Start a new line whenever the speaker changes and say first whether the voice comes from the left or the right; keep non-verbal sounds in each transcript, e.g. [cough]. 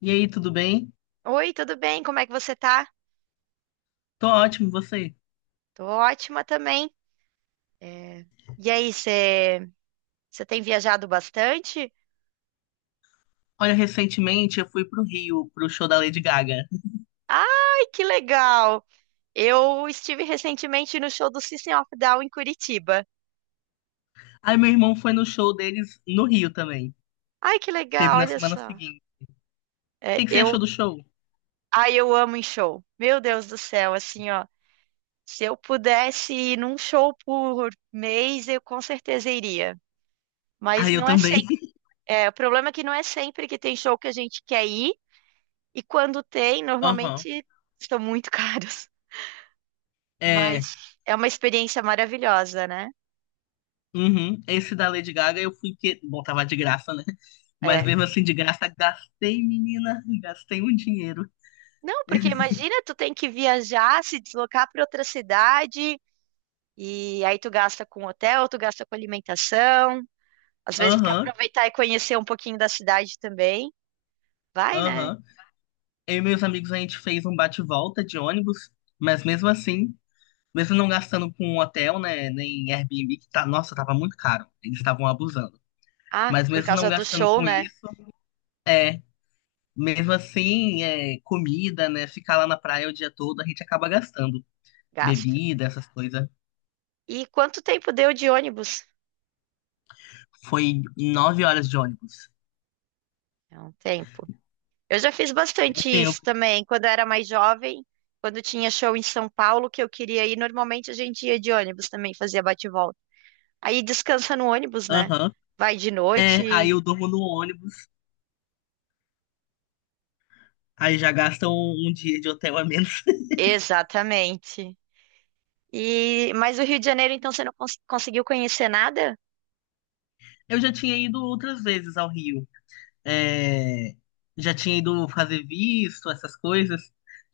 left: E aí, tudo bem?
right: Oi, tudo bem? Como é que você tá?
left: Tô ótimo, e você?
right: Tô ótima também. É, E aí, você tem viajado bastante?
left: Olha, recentemente eu fui pro Rio, pro show da Lady Gaga.
right: Ai, que legal! Eu estive recentemente no show do System of a Down em Curitiba.
left: Aí meu irmão foi no show deles no Rio também.
right: Ai, que
left: Que Teve
right: legal,
left: na
right: olha
left: semana
right: só.
left: seguinte. O que
right: É,
left: que você
right: eu,
left: achou do show?
right: ai, eu amo em show. Meu Deus do céu, assim, ó. Se eu pudesse ir num show por mês, eu com certeza iria.
left: Ah,
right: Mas
left: eu
right: não é
left: também.
right: sempre.
left: [laughs]
right: O problema é que não é sempre que tem show que a gente quer ir. E quando tem,
left: Aham.
right: normalmente estão muito [laughs] caros.
left: É.
right: Mas é uma experiência maravilhosa, né?
left: Uhum. Esse da Lady Gaga eu fui porque. Bom, tava de graça, né? Mas
right: É.
left: mesmo assim, de graça, gastei, menina. Gastei um dinheiro.
right: Não, porque imagina, tu tem que viajar, se deslocar para outra cidade, e aí tu gasta com hotel, tu gasta com alimentação. Às vezes tu quer
left: Aham,
right: aproveitar e conhecer um pouquinho da cidade também. Vai, né?
left: aham. Eu e meus amigos, a gente fez um bate-volta de ônibus. Mas mesmo assim. Mesmo não gastando com um hotel, né? Nem Airbnb, que tá, nossa, tava muito caro. Eles estavam abusando.
right: Ah,
left: Mas
right: por
left: mesmo não
right: causa do
left: gastando
right: show,
left: com
right: né?
left: isso, é. Mesmo assim, é, comida, né? Ficar lá na praia o dia todo, a gente acaba gastando.
right: Gasta.
left: Bebida, essas coisas.
right: E quanto tempo deu de ônibus?
left: Foi 9 horas de ônibus.
right: É um tempo. Eu já fiz
left: Um
right: bastante isso
left: tempo.
right: também, quando eu era mais jovem, quando tinha show em São Paulo que eu queria ir, normalmente a gente ia de ônibus também, fazia bate-volta. Aí descansa no ônibus, né?
left: Aham.
right: Vai de
left: É, aí
right: noite.
left: eu durmo no ônibus. Aí já gastam um dia de hotel a menos.
right: Exatamente. E mas o Rio de Janeiro, então, você não conseguiu conhecer nada?
left: Eu já tinha ido outras vezes ao Rio. É, já tinha ido fazer visto, essas coisas.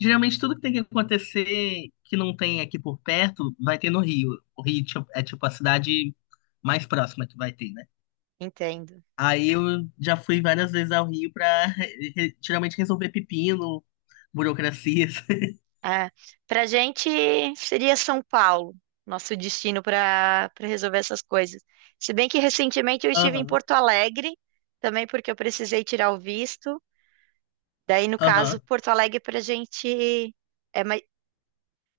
left: Geralmente tudo que tem que acontecer que não tem aqui por perto, vai ter no Rio. O Rio tipo, é tipo a cidade mais próxima que vai ter, né?
right: Entendo.
left: Aí eu já fui várias vezes ao Rio pra geralmente resolver pepino, burocracias. [laughs]
right: É. Pra gente seria São Paulo, nosso destino para resolver essas coisas. Se bem que recentemente eu estive em
left: Aham,
right: Porto Alegre, também porque eu precisei tirar o visto. Daí, no caso,
left: aham,
right: Porto Alegre pra gente é mais,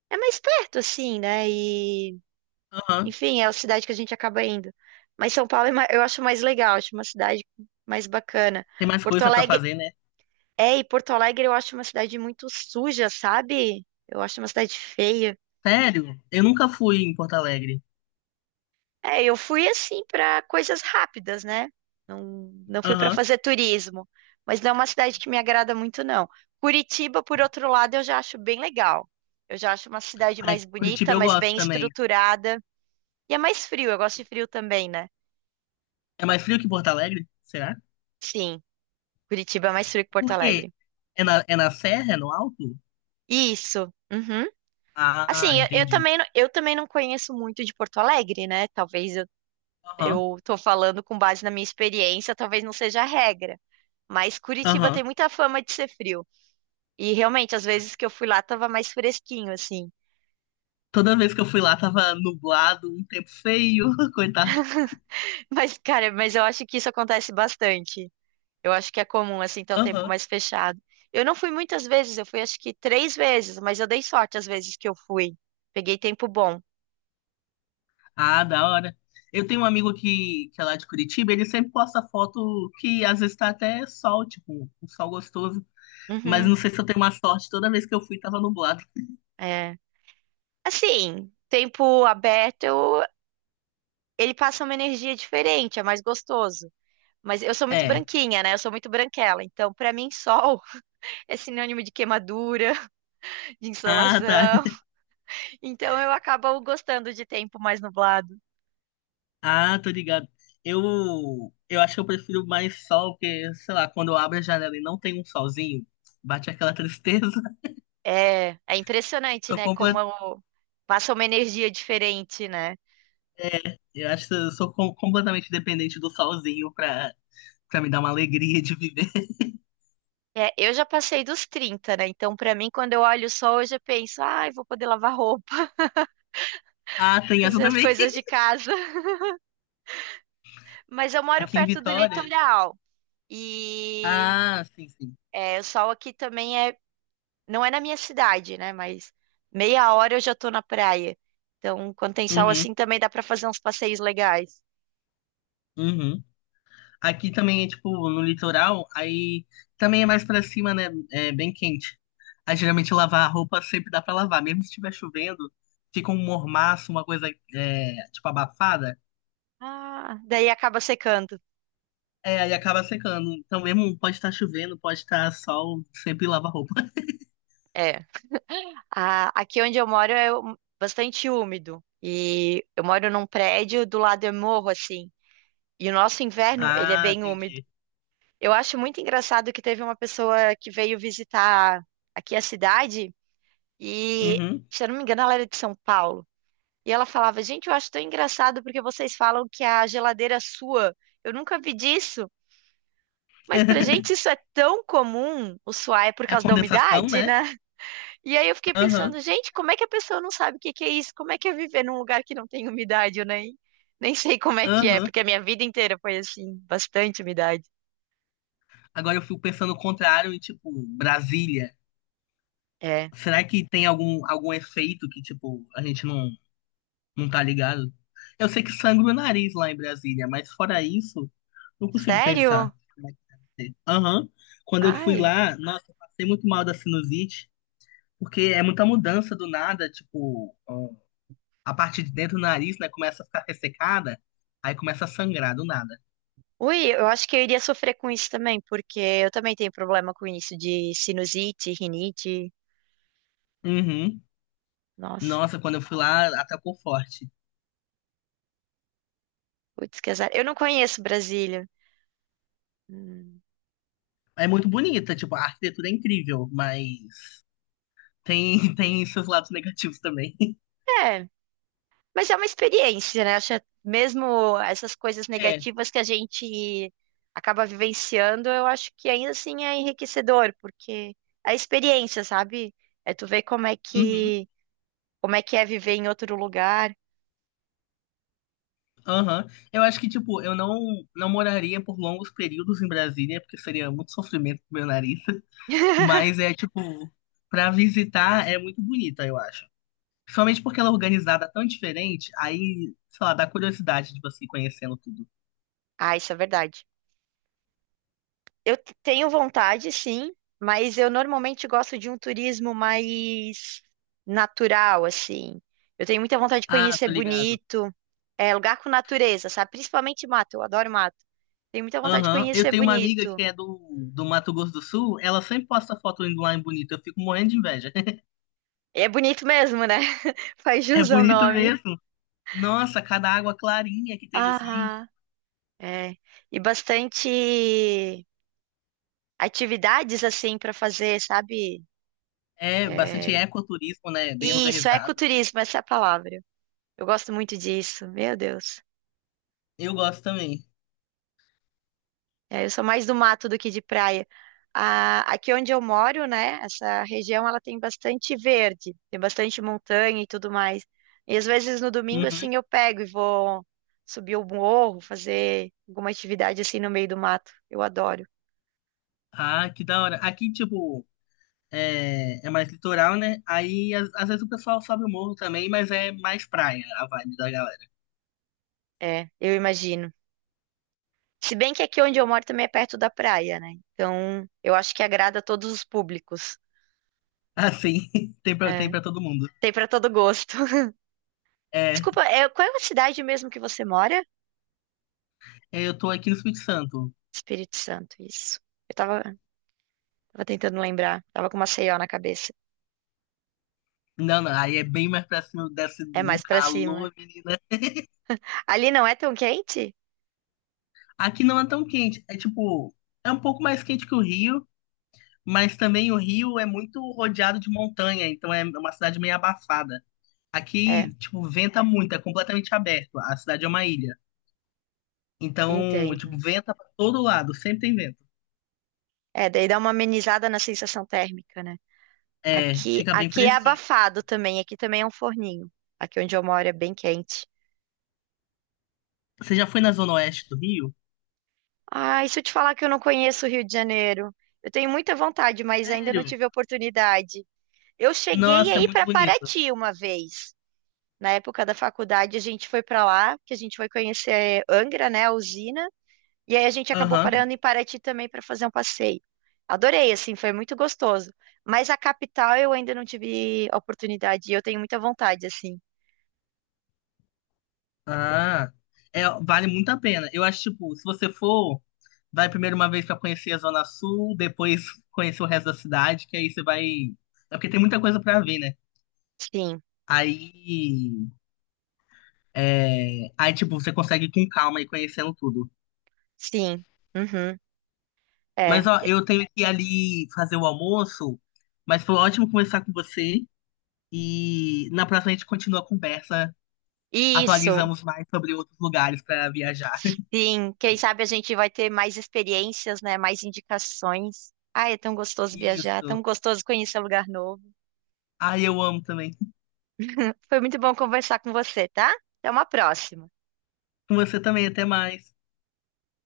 right: é mais perto, assim, né? E,
left: aham.
right: enfim, é a cidade que a gente acaba indo. Mas São Paulo eu acho mais legal, acho uma cidade mais bacana.
left: Tem mais
right: Porto
left: coisa pra
right: Alegre,
left: fazer, né?
right: e Porto Alegre eu acho uma cidade muito suja, sabe? Eu acho uma cidade feia.
left: Sério? Eu nunca fui em Porto Alegre.
right: É, eu fui assim para coisas rápidas, né? Não, não fui para
left: Aham.
right: fazer turismo, mas não é uma cidade que me agrada muito, não. Curitiba, por outro lado, eu já acho bem legal. Eu já acho uma cidade
left: Ai,
right: mais
left: Curitiba
right: bonita,
left: eu
right: mais
left: gosto
right: bem
left: também.
right: estruturada. E é mais frio, eu gosto de frio também, né?
left: É mais frio que Porto Alegre? Será?
right: Sim, Curitiba é mais frio que Porto
left: Por quê?
right: Alegre.
left: É na serra? É no alto?
right: Isso. Uhum.
left: Ah,
right: Assim, eu
left: entendi.
right: também, eu também não conheço muito de Porto Alegre, né? Talvez eu,
left: Aham,
right: eu tô falando com base na minha experiência, talvez não seja a regra. Mas Curitiba
left: aham.
right: tem muita fama de ser frio. E realmente, às vezes que eu fui lá, tava mais fresquinho, assim.
left: Toda vez que eu fui lá tava nublado, um tempo feio, [laughs] coitado.
right: [laughs] Mas, cara, mas eu acho que isso acontece bastante. Eu acho que é comum, assim, ter o tempo
left: Aham.
right: mais fechado. Eu não fui muitas vezes, eu fui acho que três vezes, mas eu dei sorte às vezes que eu fui. Peguei tempo bom.
left: Ah, da hora. Eu tenho um amigo que é lá de Curitiba, ele sempre posta foto que às vezes tá até sol, tipo, um sol gostoso. Mas
right: Uhum,
left: não sei se eu tenho uma sorte, toda vez que eu fui tava nublado.
right: é. Assim, tempo aberto, ele passa uma energia diferente, é mais gostoso. Mas eu sou muito
left: É.
right: branquinha, né? Eu sou muito branquela. Então, pra mim, sol [laughs] é sinônimo de queimadura, [laughs] de
left: Ah, tá.
right: insolação. Então eu acabo gostando de tempo mais nublado.
left: Ah, tô ligado. Eu, eu acho que eu prefiro mais sol, porque, sei lá, quando eu abro a janela e não tem um solzinho, bate aquela tristeza. [laughs]
right: É impressionante,
left: Tô.
right: né? Passa uma energia diferente, né?
left: Eu acho que eu sou completamente dependente do solzinho pra, pra me dar uma alegria de viver. [laughs]
right: É, eu já passei dos 30, né? Então, pra mim, quando eu olho o sol, eu já penso, ai, vou poder lavar roupa,
left: Ah,
right: [laughs]
left: tem essa
right: fazer as
left: também.
right: coisas de casa. [laughs] Mas eu moro
left: Aqui em
right: perto do
left: Vitória.
right: litoral e
left: Ah, sim, sim.
right: o sol aqui também não é na minha cidade, né? Mas meia hora eu já tô na praia. Então, quando tem sol
left: Uhum,
right: assim, também dá pra fazer uns passeios legais.
left: uhum. Aqui também é tipo no litoral, aí também é mais pra cima, né? É bem quente. Aí geralmente lavar a roupa sempre dá pra lavar, mesmo se estiver chovendo, fica um mormaço, uma coisa é, tipo abafada.
right: Ah, daí acaba secando.
left: É, aí acaba secando. Então mesmo pode estar chovendo, pode estar sol, sempre lava a roupa. [laughs]
right: É. Aqui onde eu moro é bastante úmido. E eu moro num prédio, do lado é morro, assim. E o nosso inverno, ele é
left: Ah,
right: bem úmido.
left: entendi.
right: Eu acho muito engraçado que teve uma pessoa que veio visitar aqui a cidade e,
left: Uhum.
right: se eu não me engano, ela era de São Paulo. E ela falava, gente, eu acho tão engraçado porque vocês falam que a geladeira sua. Eu nunca vi disso. Mas pra gente
left: [laughs]
right: isso é tão comum. O suar é por
left: É a
right: causa da
left: condensação,
right: umidade,
left: né?
right: né? E aí eu fiquei
left: Aham,
right: pensando, gente, como é que a pessoa não sabe o que que é isso? Como é que é viver num lugar que não tem umidade? Eu nem sei como é que é,
left: aham.
right: porque a minha vida inteira foi assim, bastante umidade.
left: Agora eu fico pensando o contrário e, tipo, Brasília.
right: É.
left: Será que tem algum efeito que, tipo, a gente não, não tá ligado? Eu sei que sangra o nariz lá em Brasília, mas fora isso, não consigo pensar.
right: Sério?
left: Como é que deve ser. Aham. Quando eu fui
right: Ai.
left: lá, nossa, eu passei muito mal da sinusite, porque é muita mudança do nada, tipo, ó, a parte de dentro do nariz, né, começa a ficar ressecada, aí começa a sangrar do nada.
right: Ui, eu acho que eu iria sofrer com isso também, porque eu também tenho problema com isso de sinusite, rinite.
left: Uhum.
right: Nossa,
left: Nossa, quando eu fui lá, atacou forte.
right: putz, que azar. Eu não conheço Brasília. Hum.
left: É muito bonita, tipo, a arquitetura é incrível, mas tem, [laughs] tem seus lados negativos também. [laughs]
right: É, mas é uma experiência, né? Acho que é mesmo essas coisas
left: É,
right: negativas que a gente acaba vivenciando, eu acho que ainda assim é enriquecedor, porque é experiência, sabe? É tu ver
left: uhum,
right: como é que é viver em outro lugar.
left: aham. Eu acho que, tipo, eu não, não moraria por longos períodos em Brasília, porque seria muito sofrimento pro meu nariz, [laughs] mas
right: [laughs]
left: é, tipo, pra visitar é muito bonita, eu acho. Principalmente porque ela é organizada tão diferente, aí, sei lá, dá curiosidade de você ir conhecendo tudo.
right: Ah, isso é verdade. Eu tenho vontade, sim, mas eu normalmente gosto de um turismo mais natural, assim. Eu tenho muita vontade de
left: Ah,
right: conhecer
left: tô ligado.
right: bonito, lugar com natureza, sabe? Principalmente mato, eu adoro mato. Tenho muita vontade de
left: Aham. Eu
right: conhecer
left: tenho uma amiga
right: bonito.
left: que é do Mato Grosso do Sul, ela sempre posta foto indo lá em Bonito, eu fico morrendo de inveja.
right: E é bonito mesmo, né? [laughs] Faz
left: É
right: jus ao
left: bonito
right: nome.
left: mesmo. Nossa, cada água clarinha que tem nos rios.
right: Ah, é. E bastante atividades, assim, para fazer, sabe?
left: É
right: É.
left: bastante ecoturismo, né? Bem
right: Isso,
left: organizado.
right: ecoturismo, essa é a palavra. Eu gosto muito disso, meu Deus.
left: Eu gosto também.
right: É, eu sou mais do mato do que de praia. Aqui onde eu moro, né, essa região ela tem bastante verde, tem bastante montanha e tudo mais. E às vezes no domingo
left: Uhum.
right: assim eu pego e vou subir o morro, fazer alguma atividade assim no meio do mato. Eu adoro.
left: Ah, que da hora. Aqui, tipo, é mais litoral, né? Aí, às vezes o pessoal sobe o morro também, mas é mais praia a vibe da galera.
right: É, eu imagino. Se bem que aqui onde eu moro também é perto da praia, né? Então, eu acho que agrada a todos os públicos.
left: Assim, [laughs] tem pra, tem
right: É,
left: pra todo mundo.
right: tem para todo gosto. [laughs]
left: É,
right: Desculpa, é, qual é a cidade mesmo que você mora?
left: eu tô aqui no Espírito Santo.
right: Espírito Santo, isso. Eu tava Tava tentando lembrar. Tava com uma Maceió na cabeça.
left: Não, não, aí é bem mais pra cima, desce
right: É
left: um
right: mais pra cima.
left: calor, menina.
right: Ali não é tão quente?
left: Aqui não é tão quente, é tipo, é um pouco mais quente que o Rio, mas também o Rio é muito rodeado de montanha, então é uma cidade meio abafada.
right: É,
left: Aqui, tipo, venta muito, é completamente aberto. A cidade é uma ilha. Então, tipo,
right: entendo.
left: venta pra todo lado, sempre tem vento.
right: É, daí dá uma amenizada na sensação térmica, né?
left: É,
right: Aqui,
left: fica bem
right: aqui é
left: fresquinho.
right: abafado também. Aqui também é um forninho. Aqui onde eu moro é bem quente.
left: Você já foi na zona oeste do Rio?
right: Ah, e se eu te falar que eu não conheço o Rio de Janeiro? Eu tenho muita vontade, mas ainda não
left: Sério?
right: tive oportunidade. Eu cheguei
left: Nossa, é
right: aí
left: muito
right: para
left: bonito.
right: Paraty uma vez. Na época da faculdade, a gente foi para lá, que a gente foi conhecer Angra, né, a usina. E aí a gente acabou
left: Aham.
right: parando em Paraty também para fazer um passeio. Adorei, assim, foi muito gostoso. Mas a capital eu ainda não tive oportunidade e eu tenho muita vontade, assim.
left: Ah, é, vale muito a pena. Eu acho, tipo, se você for, vai primeiro uma vez pra conhecer a zona sul, depois conhecer o resto da cidade, que aí você vai. É porque tem muita coisa pra ver, né?
right: Sim,
left: Aí, é, aí, tipo, você consegue ir com calma e conhecendo tudo.
right: sim. Uhum,
left: Mas,
right: é.
left: ó, eu tenho que ir ali fazer o almoço, mas foi ótimo conversar com você. E na próxima a gente continua a conversa,
right: Isso,
left: atualizamos mais sobre outros lugares para viajar. [laughs]
right: sim. Quem sabe a gente vai ter mais experiências, né? Mais indicações. Ai, é tão gostoso viajar, tão
left: Isso.
right: gostoso conhecer um lugar novo.
left: Ai, eu amo também.
right: Foi muito bom conversar com você, tá? Até uma próxima.
left: Com você também, até mais.